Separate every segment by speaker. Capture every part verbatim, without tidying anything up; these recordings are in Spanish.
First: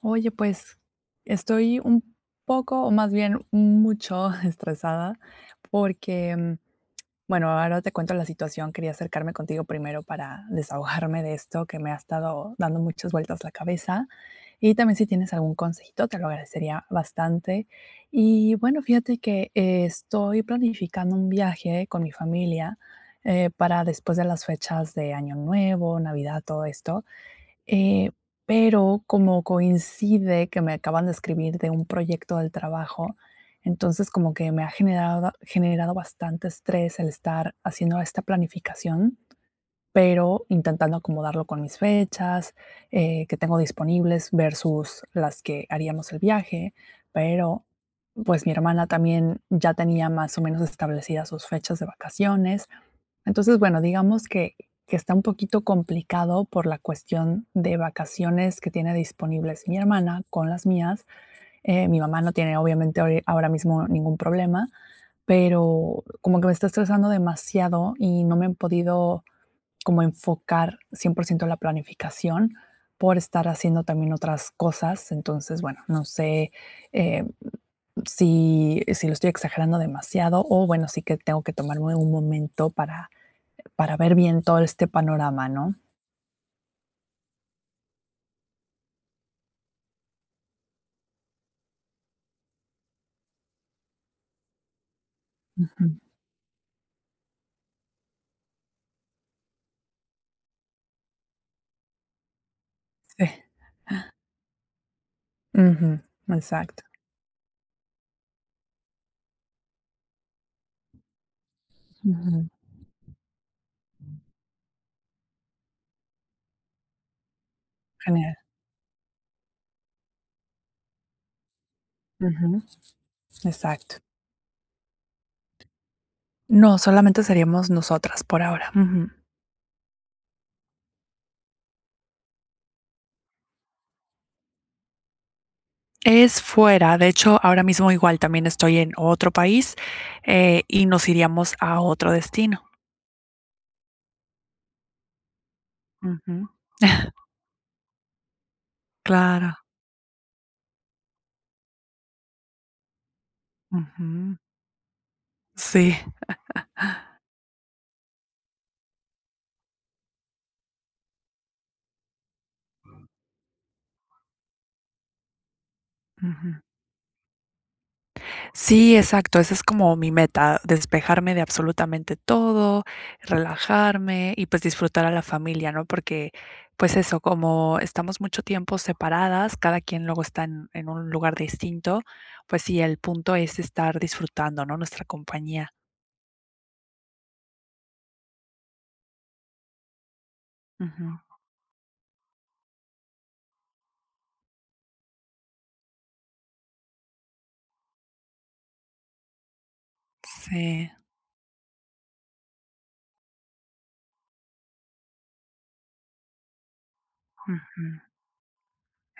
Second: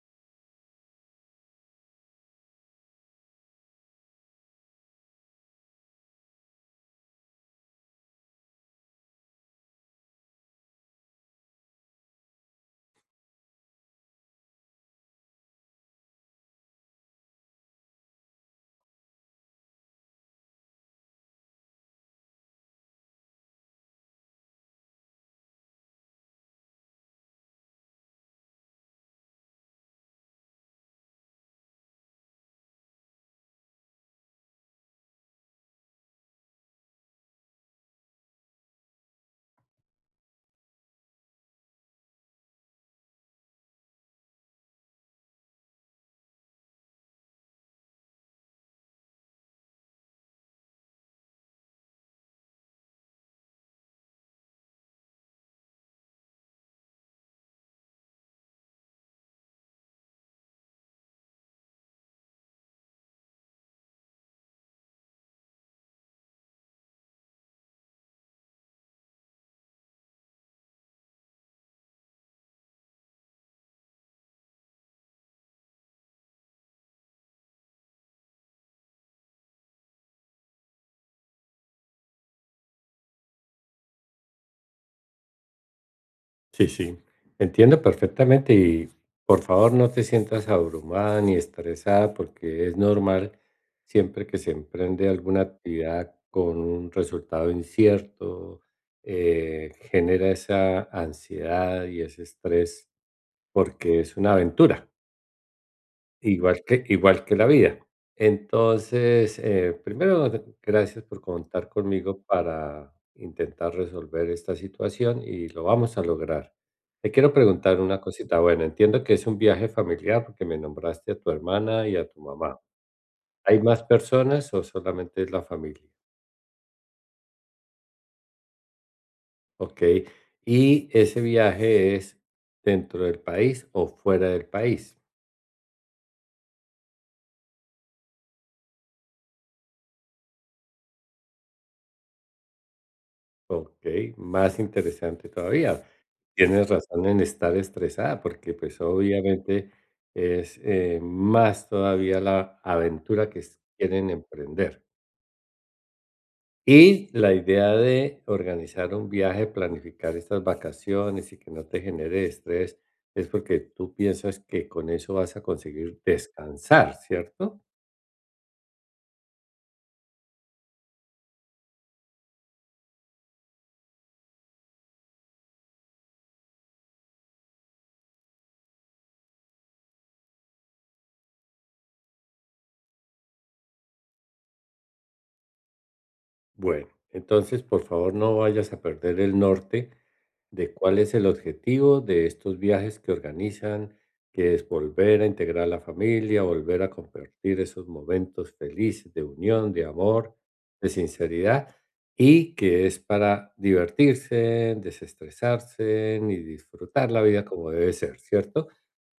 Speaker 1: Oye, pues estoy un poco, o más bien mucho estresada, porque, mm, bueno, ahora te cuento la situación. Quería acercarme contigo primero para desahogarme de esto que me ha estado dando muchas vueltas la cabeza. Y también si tienes algún consejito, te lo agradecería bastante. Y bueno, fíjate que eh, estoy planificando un viaje con mi familia eh, para después de las fechas de Año Nuevo, Navidad, todo esto. Eh, pero como coincide que me acaban de escribir de un proyecto del trabajo, entonces como que me ha generado, generado bastante estrés el estar haciendo esta planificación pero intentando acomodarlo con mis fechas, eh, que tengo disponibles versus las que haríamos el viaje, pero pues mi hermana también ya tenía más o menos establecidas sus fechas de vacaciones. Entonces, bueno, digamos que, que está un poquito complicado por la cuestión de vacaciones que tiene disponibles mi hermana con las mías. Eh, mi mamá no tiene obviamente ahori- ahora mismo ningún problema, pero como que me está estresando demasiado y no me han podido como enfocar cien por ciento la planificación por estar haciendo también otras cosas. Entonces, bueno, no sé eh, si, si lo estoy exagerando demasiado o bueno, sí que tengo que tomarme un momento para, para ver bien todo este panorama, ¿no?
Speaker 2: Sí, sí, entiendo perfectamente y por favor no te sientas abrumada ni estresada porque es normal siempre que se emprende alguna
Speaker 1: Ujú.
Speaker 2: actividad con un resultado incierto. Eh, genera esa ansiedad y ese estrés
Speaker 1: Sí.
Speaker 2: porque es una aventura.
Speaker 1: Ujú.
Speaker 2: Igual que
Speaker 1: Exacto.
Speaker 2: igual que la vida. Entonces, eh, primero, gracias por contar conmigo
Speaker 1: Ujú.
Speaker 2: para intentar resolver esta situación y lo vamos a lograr. Te quiero preguntar una
Speaker 1: Genial.
Speaker 2: cosita. Bueno, entiendo que es un viaje familiar porque me nombraste a tu hermana y a tu
Speaker 1: Ujú.
Speaker 2: mamá. ¿Hay más
Speaker 1: Exacto.
Speaker 2: personas o solamente es la familia?
Speaker 1: No, solamente seríamos nosotras por ahora. Ujú.
Speaker 2: ¿Ok? ¿Y ese viaje es dentro del país o fuera del país?
Speaker 1: Es fuera, de hecho, ahora mismo igual también estoy en otro país, eh, y nos iríamos a otro destino.
Speaker 2: ¿Ok? Más interesante todavía.
Speaker 1: Ujú.
Speaker 2: Tienes razón en estar estresada, porque, pues,
Speaker 1: Claro.
Speaker 2: obviamente es, eh, más todavía la aventura que s quieren
Speaker 1: Ujú.
Speaker 2: emprender.
Speaker 1: Sí.
Speaker 2: Y la idea de organizar un viaje, planificar estas vacaciones y que no te genere estrés, es porque tú piensas que con eso vas a conseguir
Speaker 1: Ujú.
Speaker 2: descansar, ¿cierto?
Speaker 1: Sí, exacto, esa es como mi meta, despejarme de absolutamente todo, relajarme y, pues, disfrutar a la familia, ¿no? Porque, pues, eso, como estamos mucho tiempo separadas, cada quien luego está en en un lugar distinto, pues sí, el punto es estar disfrutando, ¿no? Nuestra compañía.
Speaker 2: Bueno, entonces, por favor, no vayas a perder el norte de cuál es
Speaker 1: Ujú.
Speaker 2: el objetivo de estos viajes que organizan, que es volver a integrar la familia, volver a compartir esos momentos felices de unión, de amor, de
Speaker 1: Sí.
Speaker 2: sinceridad, y que es para divertirse, desestresarse y disfrutar la vida como
Speaker 1: Ujú,
Speaker 2: debe ser, ¿cierto?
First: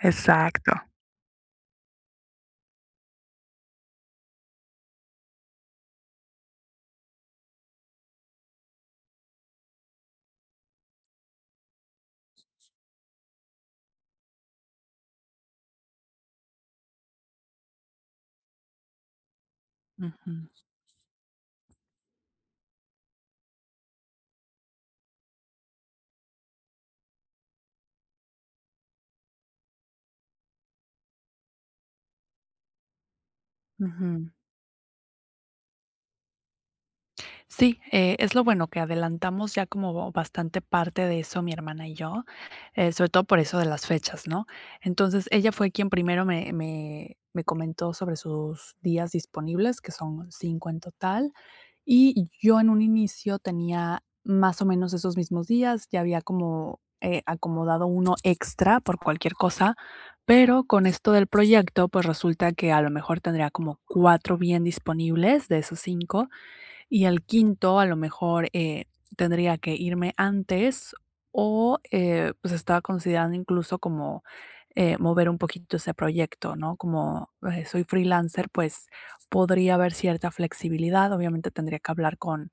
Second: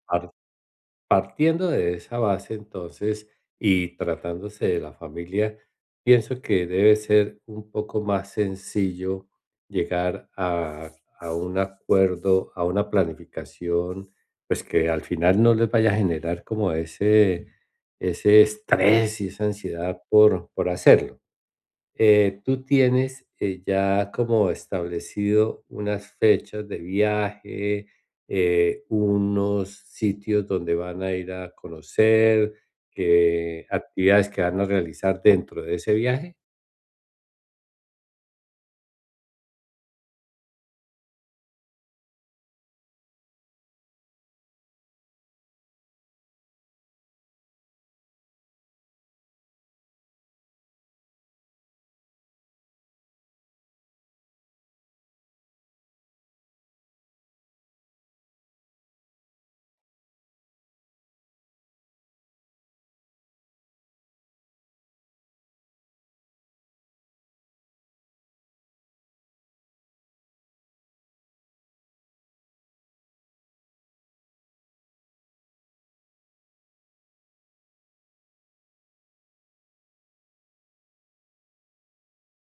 Speaker 1: exacto.
Speaker 2: Partiendo de esa base, entonces, y tratándose de la familia, pienso que debe ser un poco más sencillo llegar a, a un acuerdo, a una planificación, pues que al final no les vaya a generar como ese, ese estrés y esa ansiedad
Speaker 1: Ujú,
Speaker 2: por, por hacerlo. Eh, ¿tú tienes, eh, ya como establecido unas fechas de viaje, eh, unos sitios donde van a ir a conocer, que actividades
Speaker 1: ujú.
Speaker 2: que van a realizar dentro de ese viaje?
Speaker 1: Sí, eh, es lo bueno que adelantamos ya como bastante parte de eso mi hermana y yo, eh, sobre todo por eso de las fechas, ¿no? Entonces, ella fue quien primero me, me, me comentó sobre sus días disponibles, que son cinco en total. Y yo en un inicio tenía más o menos esos mismos días, ya había como, eh, acomodado uno extra por cualquier cosa, pero con esto del proyecto, pues resulta que a lo mejor tendría como cuatro bien disponibles de esos cinco y al quinto, a lo mejor, eh, tendría que irme antes o, eh, pues, estaba considerando incluso como, eh, mover un poquito ese proyecto, ¿no? Como, eh, soy freelancer, pues, podría haber cierta flexibilidad. Obviamente, tendría que hablar con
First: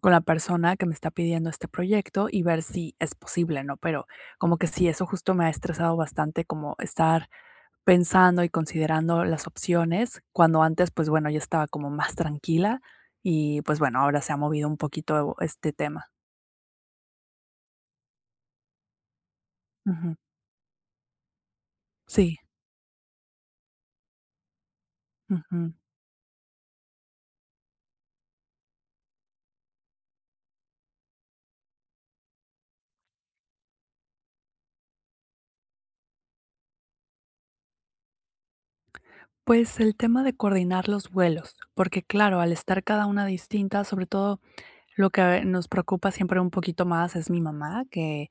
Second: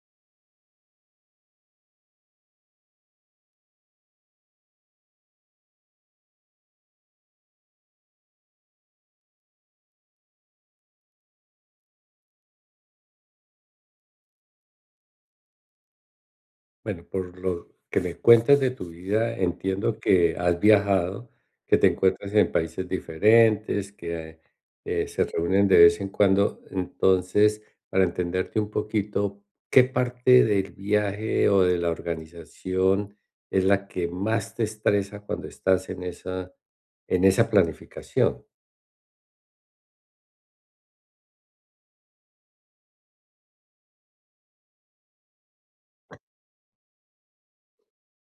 Speaker 1: con la persona que me está pidiendo este proyecto y ver si es posible, ¿no? Pero como que sí, eso justo me ha estresado bastante, como estar pensando y considerando las opciones, cuando antes, pues bueno, yo estaba como más tranquila y, pues bueno, ahora se ha movido un poquito este tema.
Speaker 2: Bueno, por lo que me cuentas de tu vida, entiendo
Speaker 1: Ujú.
Speaker 2: que has viajado, que te encuentras
Speaker 1: Sí,
Speaker 2: en países diferentes, que eh, se reúnen
Speaker 1: ujú.
Speaker 2: de vez en cuando. Entonces, para entenderte un poquito, ¿qué parte del viaje o de la organización es la que más te estresa cuando estás en esa, en esa planificación?
Speaker 1: Pues el tema de coordinar los vuelos, porque claro, al estar cada una distinta, sobre todo lo que nos preocupa siempre un poquito más es mi mamá, que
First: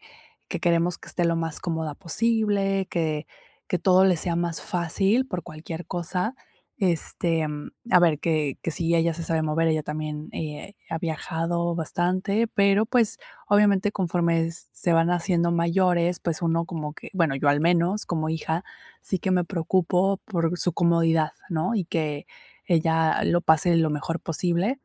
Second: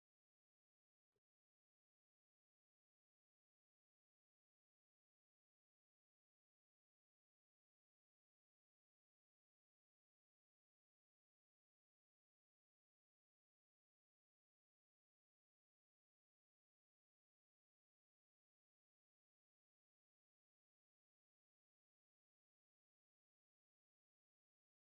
Speaker 1: que queremos que esté lo más cómoda posible, que que todo le sea más fácil por cualquier cosa. Este, mm, a ver, que que sí, ella se sabe mover, ella también, eh, ha viajado bastante, pero, pues, obviamente, conforme s se van haciendo mayores, pues, uno como que bueno, yo al menos, como hija, sí que me preocupo por su comodidad, ¿no? Y que ella lo pase lo mejor posible.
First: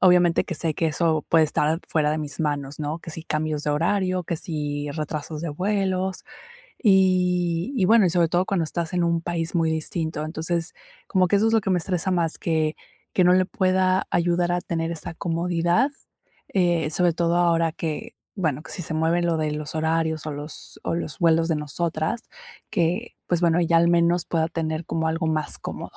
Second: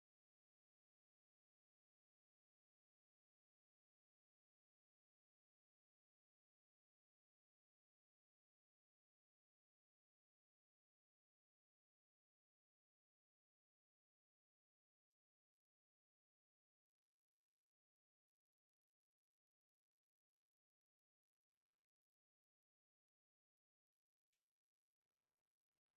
Speaker 1: Obviamente que sé que eso puede estar fuera de mis manos, ¿no? Que si cambios de horario, que si retrasos de vuelos y, y bueno, y sobre todo cuando estás en un país muy distinto. Entonces, como que eso es lo que me estresa más, que, que no le pueda ayudar a tener esa comodidad, eh, sobre todo ahora que, bueno, que si se mueve lo de los horarios o los, o los vuelos de nosotras, que pues bueno, ella al menos pueda tener como algo más cómodo.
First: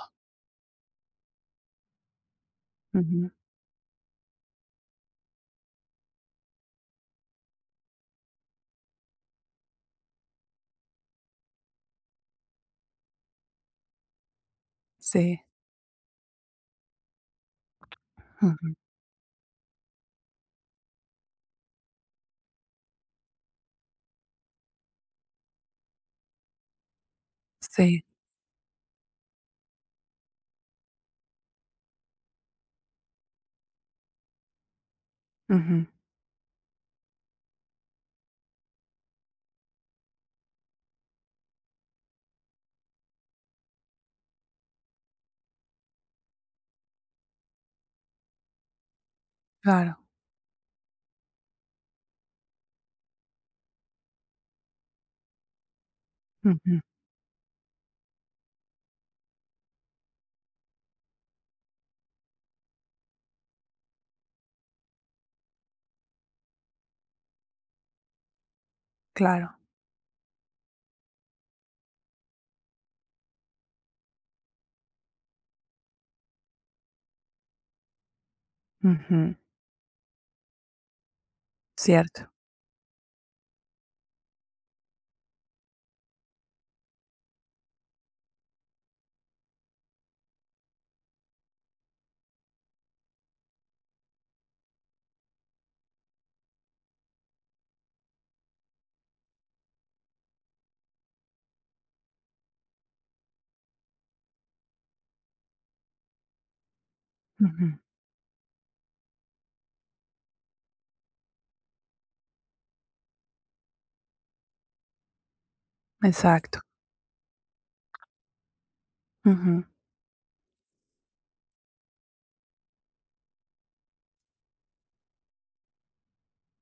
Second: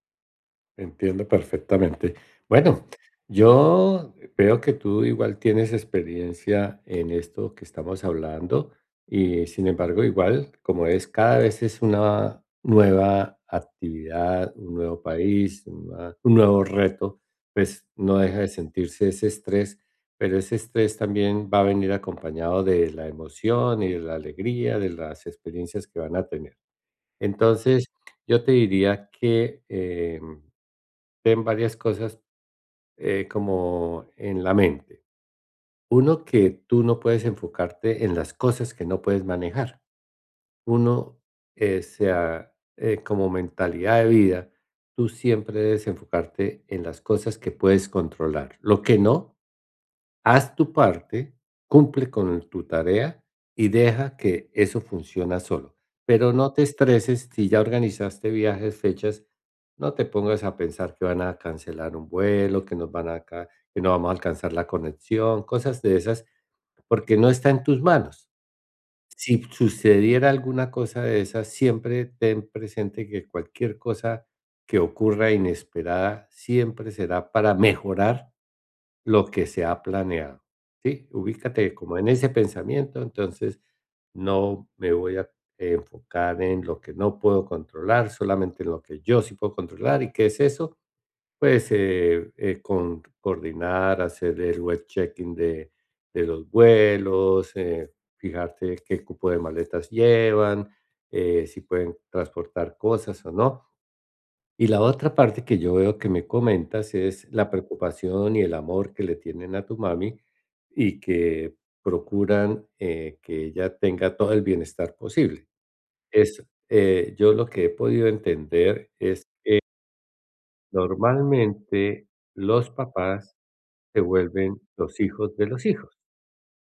Speaker 2: Entiendo perfectamente. Bueno,
Speaker 1: Ujú.
Speaker 2: yo veo que tú igual tienes experiencia en esto que estamos hablando y sin embargo igual como es cada vez es una nueva actividad, un nuevo
Speaker 1: Sí,
Speaker 2: país, una- un nuevo reto, pues no deja de
Speaker 1: ujú,
Speaker 2: sentirse ese estrés, pero ese estrés también va a venir acompañado de la emoción y de la alegría, de las experiencias que van a tener. Entonces,
Speaker 1: sí,
Speaker 2: yo te diría que... em, ten varias cosas eh, como en la mente.
Speaker 1: ujú,
Speaker 2: Uno, que tú no puedes enfocarte en las cosas que no puedes manejar. Uno, eh, sea eh, como mentalidad de vida, tú siempre debes enfocarte en las cosas que puedes controlar. Lo que no,
Speaker 1: claro.
Speaker 2: haz tu parte, cumple con tu tarea y deja que eso funciona solo. Pero no te
Speaker 1: Ujú,
Speaker 2: estreses si ya organizaste viajes, fechas, no te pongas a pensar que van a cancelar un vuelo, que nos van a ca- que no vamos a alcanzar la conexión, cosas de esas, porque no está en tus manos. Si
Speaker 1: claro.
Speaker 2: sucediera alguna cosa de esas, siempre ten presente que cualquier cosa que ocurra inesperada siempre será para mejorar lo
Speaker 1: Ujú,
Speaker 2: que se ha planeado, ¿sí? Ubícate como en ese
Speaker 1: cierto.
Speaker 2: pensamiento, entonces no me voy a enfocar en lo que no puedo controlar, solamente en lo que yo sí puedo controlar. ¿Y qué es eso? Pues eh, eh, con coordinar, hacer el web checking de, de los vuelos, eh, fijarte qué cupo de maletas llevan, eh, si pueden transportar cosas o no. Y la otra parte que yo veo que me comentas es la
Speaker 1: Ujú,
Speaker 2: preocupación y el amor que le tienen a tu mami y que procuran eh, que ella tenga todo el bienestar posible. Es,
Speaker 1: exacto.
Speaker 2: eh, yo lo que he podido entender es
Speaker 1: Ujú,
Speaker 2: normalmente los papás se vuelven los hijos de los hijos.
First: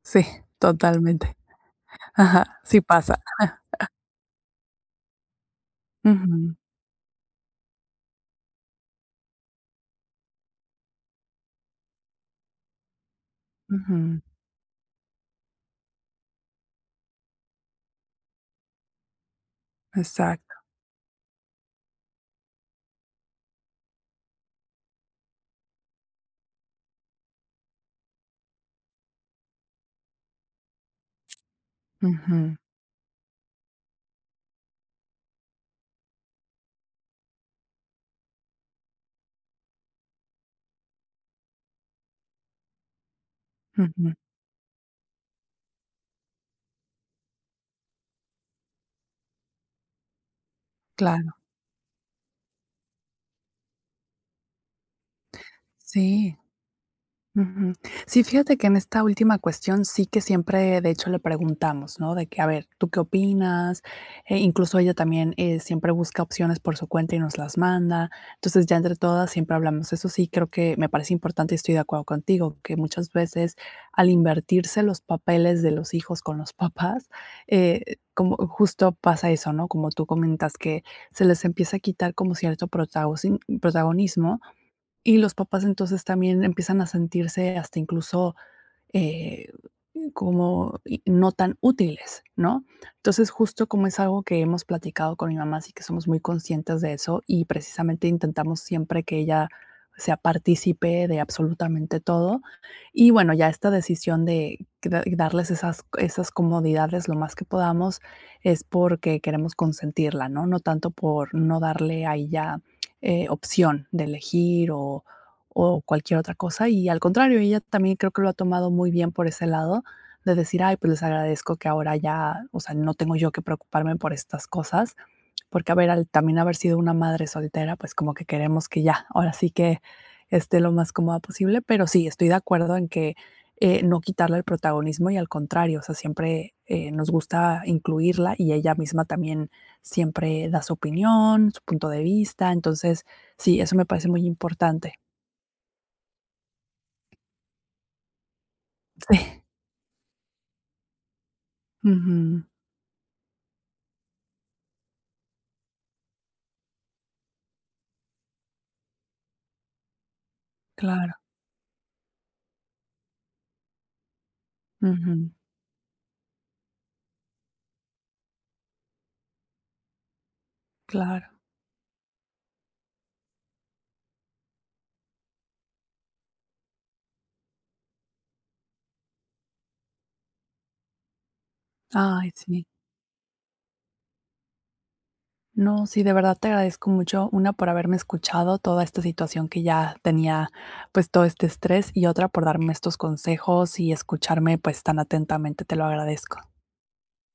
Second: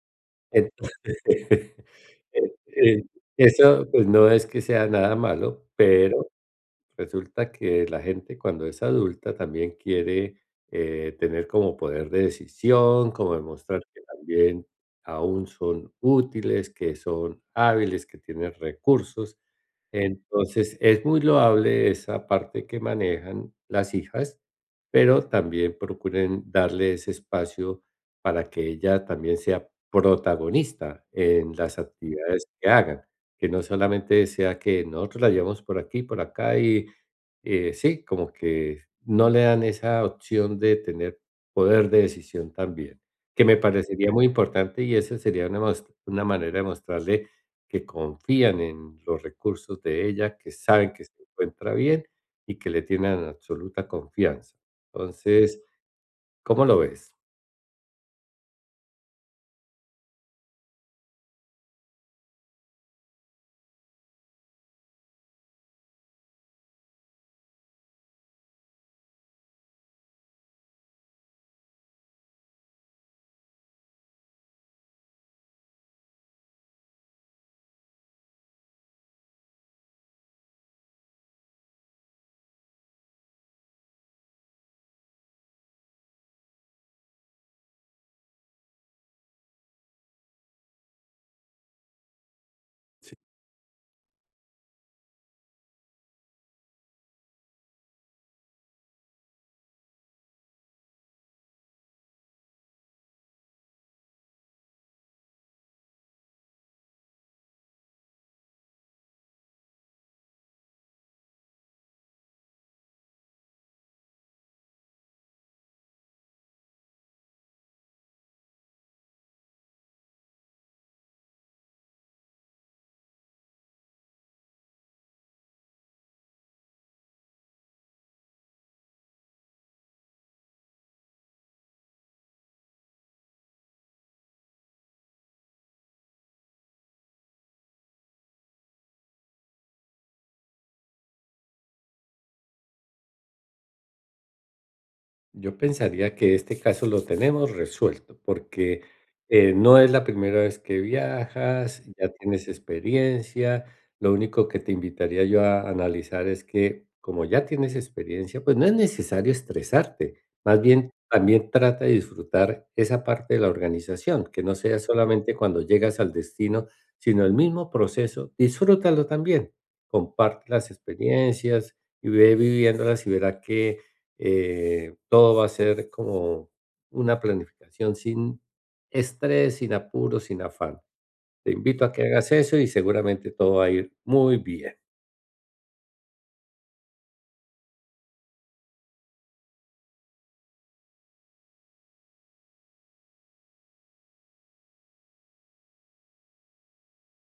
Speaker 1: sí,
Speaker 2: Entonces,
Speaker 1: totalmente.
Speaker 2: eh,
Speaker 1: Ajá, sí
Speaker 2: eh,
Speaker 1: pasa.
Speaker 2: eso pues no es que sea nada malo, pero
Speaker 1: Ujú,
Speaker 2: resulta que la gente cuando es adulta también quiere eh, tener como poder de decisión, como demostrar que
Speaker 1: ujú,
Speaker 2: también aún son útiles, que son hábiles, que tienen recursos.
Speaker 1: exacto.
Speaker 2: Entonces es muy loable esa parte que manejan las hijas, pero también procuren darle ese espacio para que ella también sea protagonista en las actividades
Speaker 1: Ujú,
Speaker 2: que hagan. Que no solamente sea que nosotros la llevamos por aquí, por acá y, eh, sí, como que no le dan esa opción de tener poder de decisión también, que me parecería
Speaker 1: ujú,
Speaker 2: muy importante y esa sería una, mos- una manera de mostrarle que confían en los recursos de ella, que saben que se
Speaker 1: claro,
Speaker 2: encuentra bien y que le tienen absoluta confianza. Entonces,
Speaker 1: sí.
Speaker 2: ¿cómo lo ves?
Speaker 1: Ujú. Sí, fíjate que en esta última cuestión sí que siempre, de hecho, le preguntamos, ¿no? De que, a ver, ¿tú qué opinas? Eh, incluso ella también eh, siempre busca opciones por su cuenta y nos las manda. Entonces, ya entre todas siempre hablamos. Eso sí, creo que me parece importante y estoy de acuerdo contigo, que muchas veces al invertirse los papeles de los hijos con los papás, eh, como justo pasa eso, ¿no? Como tú comentas, que se les empieza a quitar como cierto protagonismo y los papás entonces también empiezan a sentirse hasta incluso eh, como i- no tan útiles, ¿no? Entonces justo como es algo que hemos platicado con mi mamá, así que somos muy conscientes de eso y precisamente intentamos siempre que ella sea partícipe de absolutamente todo. Y bueno, ya esta decisión de que da- darles esas, esas comodidades lo más que podamos es porque queremos consentirla, ¿no? No tanto por no darle a ella eh, opción de elegir o o cualquier otra cosa. Y al contrario, ella también creo que lo ha tomado muy bien por ese lado de decir, ay, pues les agradezco que ahora ya, o sea, no tengo yo que preocuparme por estas cosas, porque a ver, al también haber sido una madre soltera, pues como que queremos que ya, ahora sí que esté lo más cómoda posible, pero sí, estoy de acuerdo en que eh, no quitarle el protagonismo y al contrario, o sea, siempre eh, nos gusta incluirla y ella misma también siempre da su opinión, su punto de vista, entonces sí, eso me parece muy importante.
Speaker 2: Yo pensaría que este caso lo tenemos resuelto, porque,
Speaker 1: Sí.
Speaker 2: eh, no es la primera vez que viajas, ya
Speaker 1: Ujú,
Speaker 2: tienes experiencia. Lo único que te invitaría yo a analizar es que, como ya tienes experiencia, pues, no es necesario estresarte. Más bien,
Speaker 1: claro,
Speaker 2: también trata de disfrutar esa parte de la organización, que no sea
Speaker 1: ujú,
Speaker 2: solamente cuando llegas al destino, sino el mismo proceso, disfrútalo también. Comparte las
Speaker 1: claro.
Speaker 2: experiencias y ve viviéndolas y verá que eh, todo va a ser como una planificación sin estrés, sin apuro, sin afán. Te invito a que hagas
Speaker 1: Ay,
Speaker 2: eso
Speaker 1: sí.
Speaker 2: y seguramente todo va a ir muy bien.
Speaker 1: No, sí, de verdad te agradezco mucho, una por haberme escuchado toda esta situación que ya tenía, pues, todo este estrés y otra por darme estos consejos y escucharme, pues, tan atentamente, te lo agradezco.